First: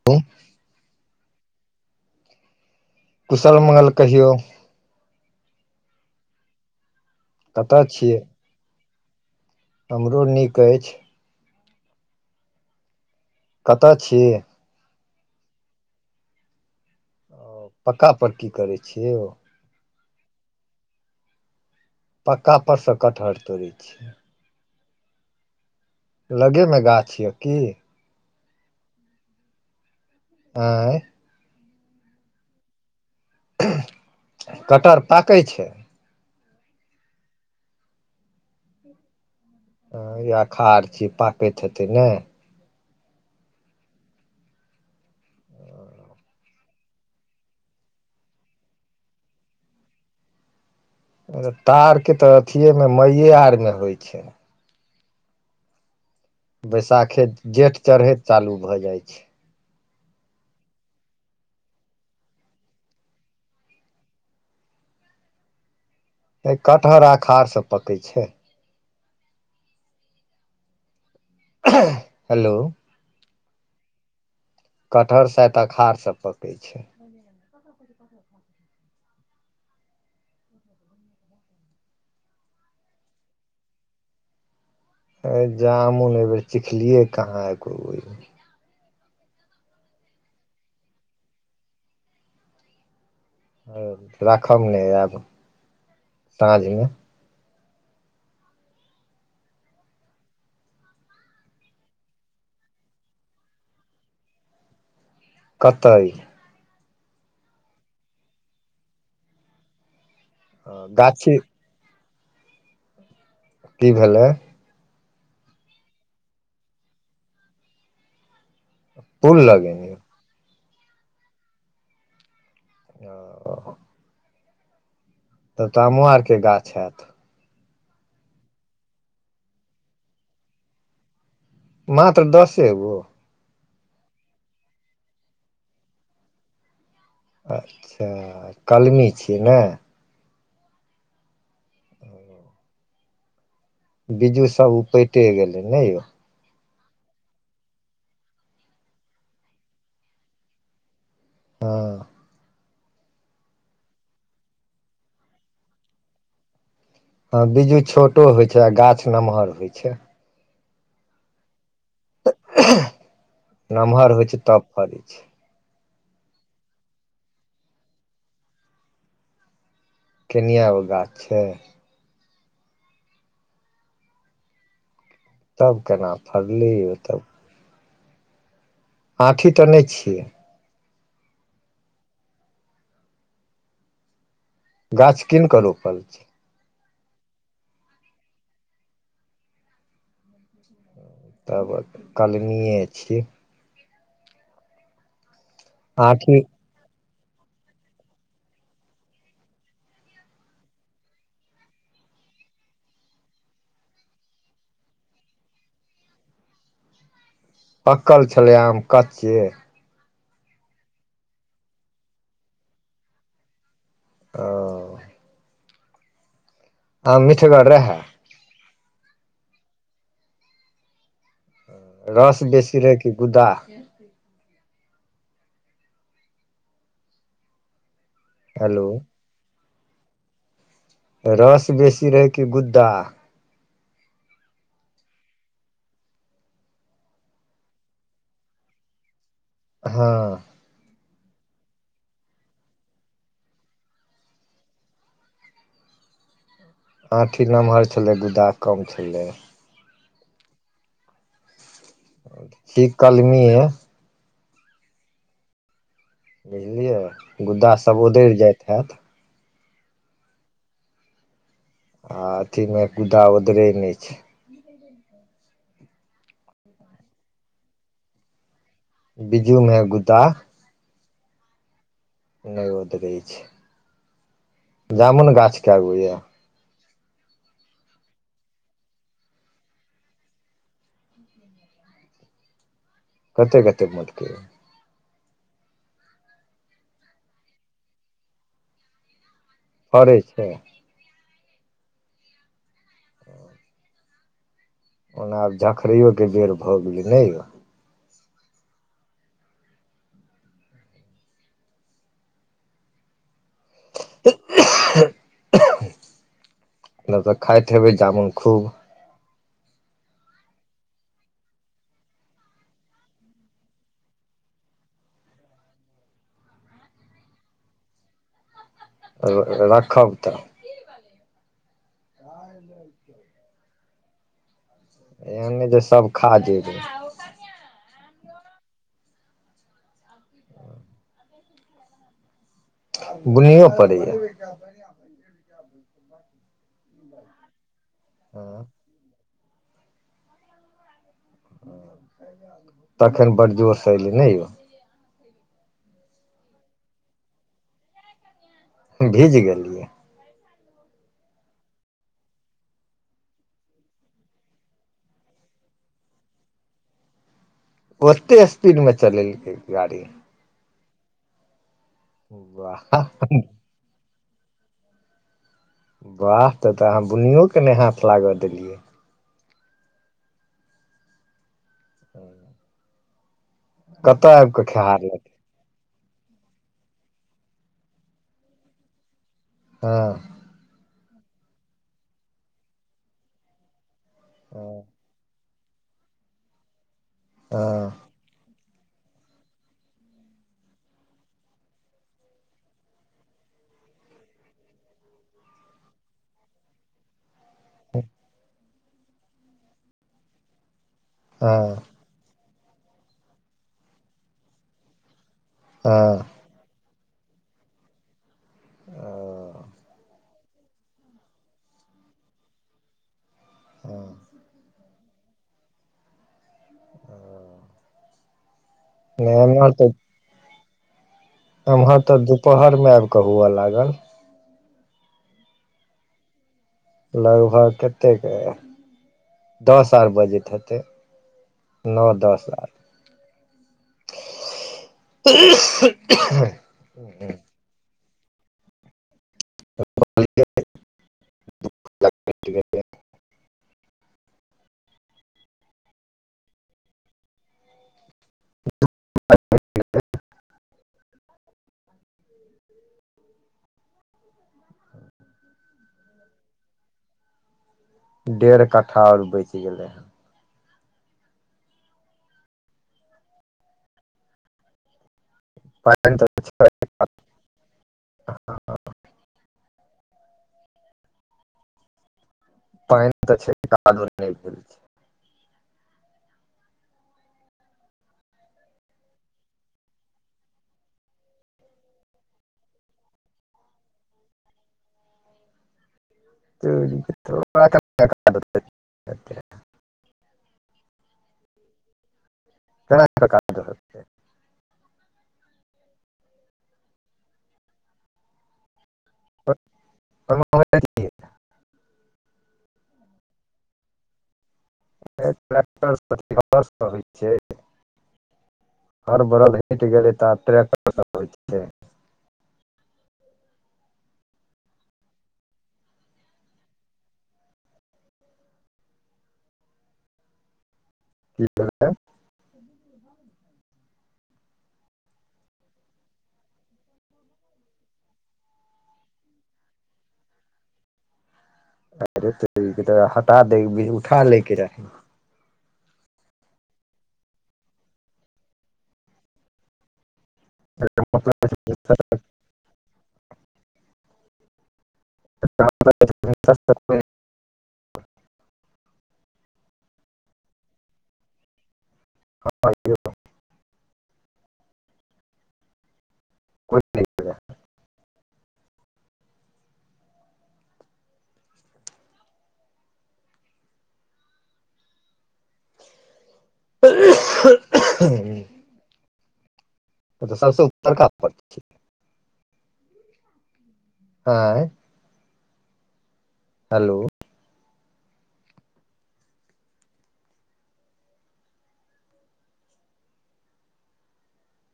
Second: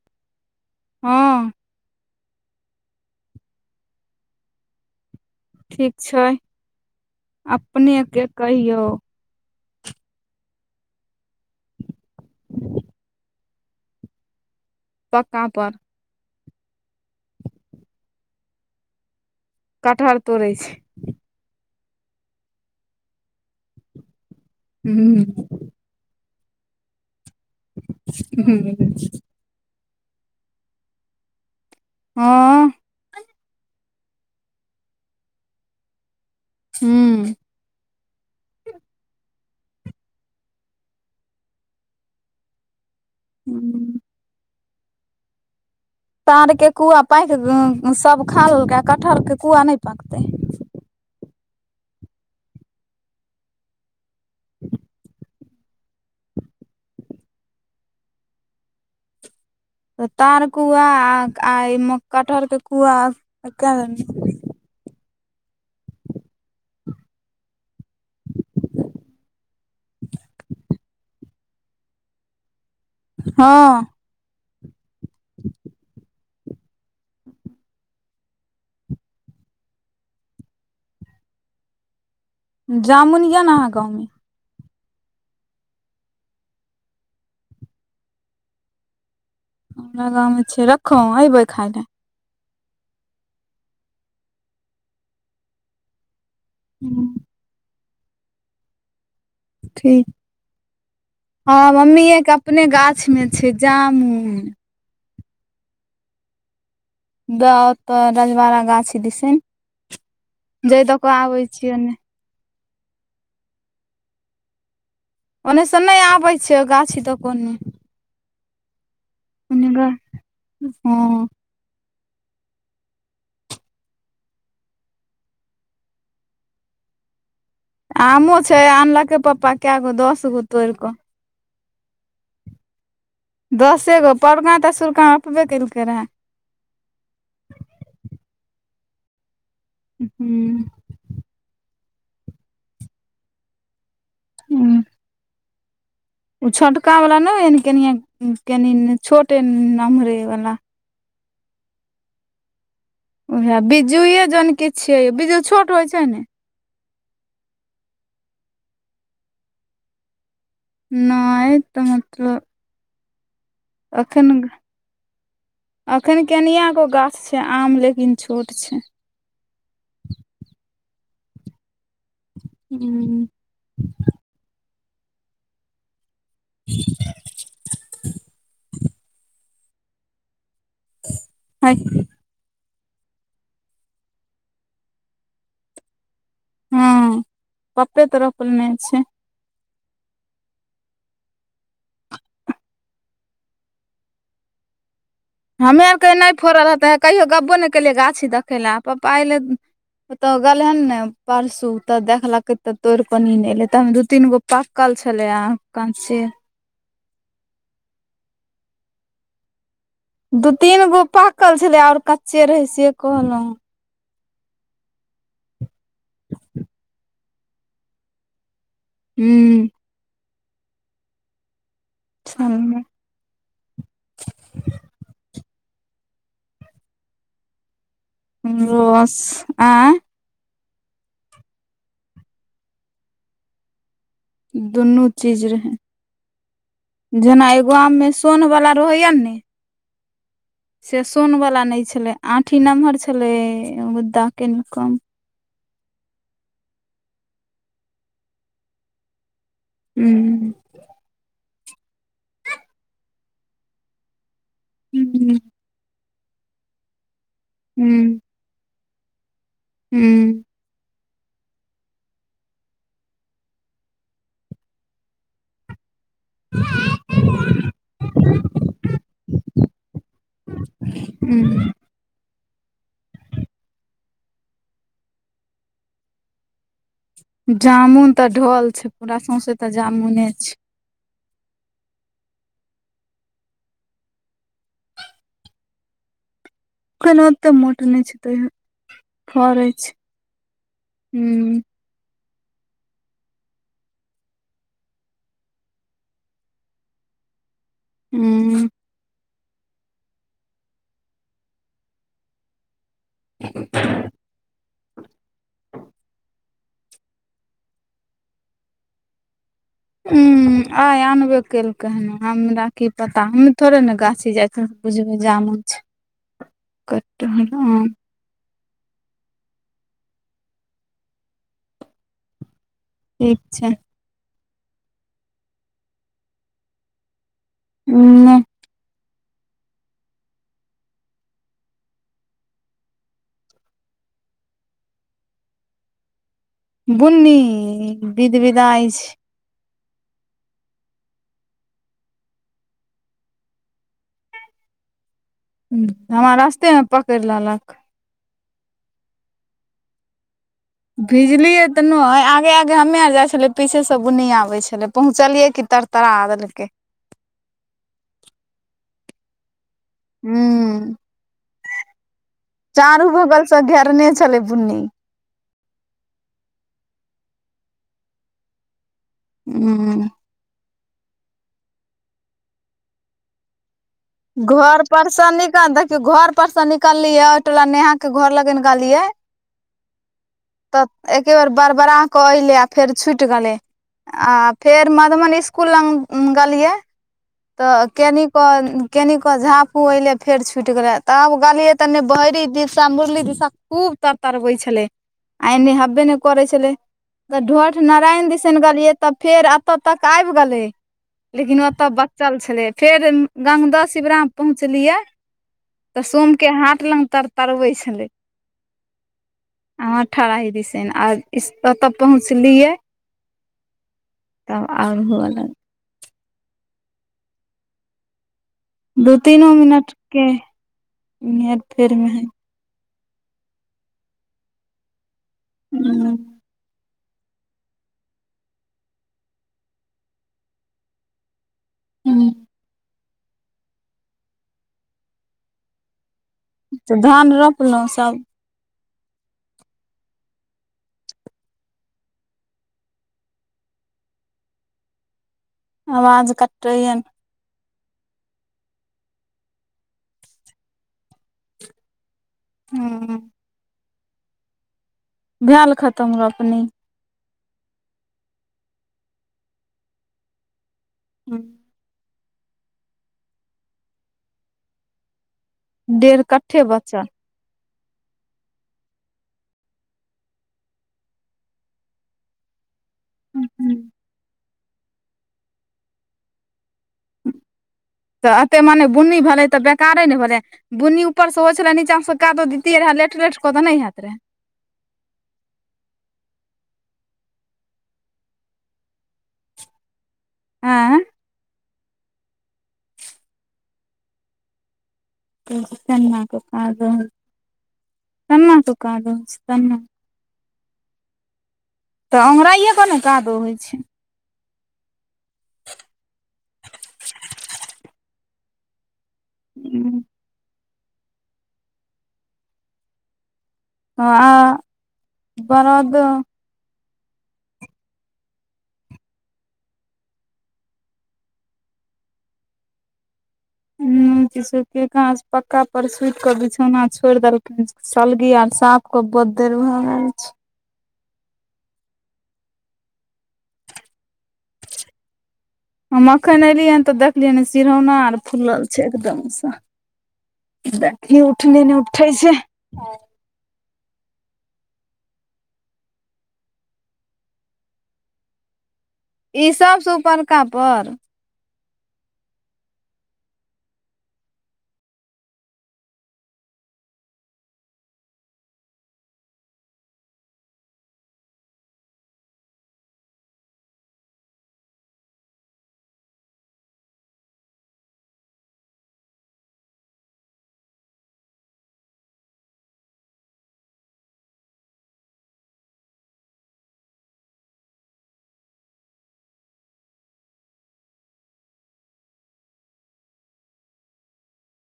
[inaudible] हँ कुशल मंगल कहियौ ठीक छै कतय छियै अपनेके कहियौ हमरो नीक अइछ कत छि पक्का पर पक्का पर की करै छि यै कटहर तोड़ै छी पक्का परस कटहर तोड़ए छि हूँ लगे मे गाछ यए की [inaudible] आएँ हँ कटहर पाकय छय ह्म्म हँ अखार छय पाकैत हेतै ने हू तार के कुआ पाकि सब खा लेलक कटहर के कुआ नहि पाकतै तार के त अथिेमे मईए आर मे होइत छै [inaudible] बैसाखे जेठ चढ़ेैत चालू भ जाइ छे त तारकुआ आ एहिमे कटहर के कुआ कए कटहर अखाड़ स पकई छै हेलो हँ कटहर सेत अखाड़ स पकै छै जामुन ये न अहाँ गाँव मे अय जामुन अइ बेेर चिखलियै कहाँ एको बेर हमरा गाँव मे छै रखों अइबै खाय ले हॅं राखब ने आयब साँझ मे ठीक हाँ मम्मीए के अपने गाछ में छे जामुन कतय बे ओतय रजवाड़ा गाछी दिसेन जै द के गाछी आबे छियै ओने की भेलै ओने सँ नहि आबै छीये ओ गाछी द के ओने पुल ओग लगेने हँ आ तब त आमो आर के गाछ हैत आमो छै आनलकै पप्पा कए गो दस गो तोड़ि के मात्र दसे गो दसे गो परगाँ तेसुरकाँ अपने केलकै रहै अच्छा कलमी छियै ने हू बिजू सब ऊपैटे गेलै ने यौ ओ छोटकावला नहि ह कनि-कनि छोटे नमहरेवला हँ उएह बिज्जूए जनके छियै यौ बिज्जू छोट होइत छै ने ह बिज्जू छोटो होइ छै आ गाछ नमहर होइ छै नहिय तऽ मतलब नमहर होइ छै तब फरै छै एखन केनिआँगो गाछ छै आम लेकिन छोट छै केनिआ गो गाछ छै हूँ तब केना फड़ली ओ तब [inaudible] आँठी त नहि छियै हेय गाछ कीन क रोपल छै हँ पप्पे त रोपने छै तब कलमियए छियै हमे आर के नहि आँठी फड़ल रहतै है कहियो गपबो नहि केलियै गाछी देखय लए पप्पा एलै ओतो गेलै हन ने परसू ते देखलके ते तोड़ कनी ने एले त हम दू तीन गो पकल छलै आम काँचे पकल छलै आम कच्चे दू तीन गो पाकल छलै आओर कच्चे रहे से कहलहुँ अ ह मिठगर रहै हूँ रस बेसी रहै कि गुद्दा? हेलो रस आ रस बेसी रहै कि गुद्दा? दुनू चीज रहै जेना एगो आम मे सोन वाला रहैया ने हँ से सोन वला नहि छलै, आठी नमहर छलै मुद्दा कनि कम आँठी नमहर छलै, गुद्दा कम छलै हू इ कलमी ये हू बुझलियै गुद्दा सभ ओदरि जाइत हैत हू आ अथी मे कुदाा ओदरे नहि छै [inaudible] [inaudible] बिजू मे गुद्दा [inaudible] नय ऑडरे छै जामुन गाछ केगो यए जामुन तऽ ढोल छै पूरा सौंसे तऽ जामुने छै [inaudible] कते कते मोट के अखन ओते मोट नहि छै तयौ फरे फरे छै हूँ ओना आब झखरैयओे बेर भऽ गेलै नहि यौ हू [inaudible] नहि तऽ खाायतेबै जामुन खूब ह आ आनबे केलकै हन हमरा की पता हम थोड़े ने गाछी जाय छ त बूजबे जामुन छै [inaudible] [unintelligible] राखब तऽ [unintelligible] ठीक छै एन नई जे सब खा जेबै ने बुनीयौ पड़ैया [inaudible] बुन्नी विध हँ विधइ छै [inaudible] तखन बड जोर से एऐलै नै यौ हूँ हमरा रास्तेमे पकड़ि लेलक भीज गेली भिजलियै तऽ नय आगे आगे हमे आल जाइ छलियै पीछेसँ बुनी आबै छलै पहुँचलियै की तर तऽरा देलकै ओते स्पीडमे चलेलकै गाड़ी हूँ वाह चारू बगल से घेरने छलै बुन्नी वाह तऽ तऽ अहाँ बुनीयोके नै हाथ लागऽ देलियै हूँ हूँ घर खेहार परस लग निकल देखियो घर पर स निकललियै ओय टोला नेहा के घर लगेन गियै हँ तऽ एके बेर बरबड़ा क अऐलै आ फेर छुटि गेलै आ हँ फेर म मन इसकूल लग गेलियै तऽ हँ केनी क कनि कऽ झाँपू अएलै फेर छुटि गेलै तऽ आब गेलियै तनि बहरी दिस मुरली दिसा खूब तर तर रबै छलै आ एनी हेबे नै करै छल तऽ ढोठ नारायण दिसन गेलियै तऽ फेर एतय तक आबि गेलै लेकिन ओत हँ बचल छेलैय फेर गंगदह शिवराम पहुँचलियए तऽ हँ हँ। सोमके हाट लग तर तरबै छलै आँ ठराही दिसैन आ ओतऽ पहुँचलियै हां तब आओर होअ लाग हाँ दु तीनो मिनट के हेर फेर एम्हर मे त है दुपहर मे आबि क हुअ लागल हूं लगभग कतेके दस आर बजैत हेतै। नो दस लाख [unintelligible] त धान रोप लौं सब [unintelligible] [inaudible] आवाज कटैयन [unintelligible] हूं [inaudible] भेएल खतम रोपनी डेढ़ कट्ठा आओर बैच गेलै हं प [unintelligible] ह ह डेढ़ कट्ठे [unintelligible] पानि तऽ छै बचल कादो नै भेलै त एते मने बुनी भेलै त बेकारे न भेलै बुन्नी ऊपर से हो छलै नीचा से कादो दितियै रहै लेठ लेठ क तऽ नै होयत रहै [unintelligible] हेतै, ऐं [unintelligible] केना क कादो केन्ना क कादो हेतै। त ओंगराईऐ केन काद ओ होइ छै [unintelligible] हर बरद हटि गेलै तऽ आब ट्रैक्टर से होइ छै। हाँ बरद की केलके [inaudible] उंह किशू पक्का पर सुति के बिछौना छोड़ि देलखिन। सलगी आर साफ क देलो हैज [unintelligible] हटा दै के उठा लै के रहा हम अखन एलियैहन त देखलियैहन सिरौना आर फुलल छय एकदम सँ देखि उठले नै उठैय छै। [unintelligible] ई सभ स ऊपरका पर [unintelligible] [inaudible] तऽत सबसँ उत्तरका प आए हेलो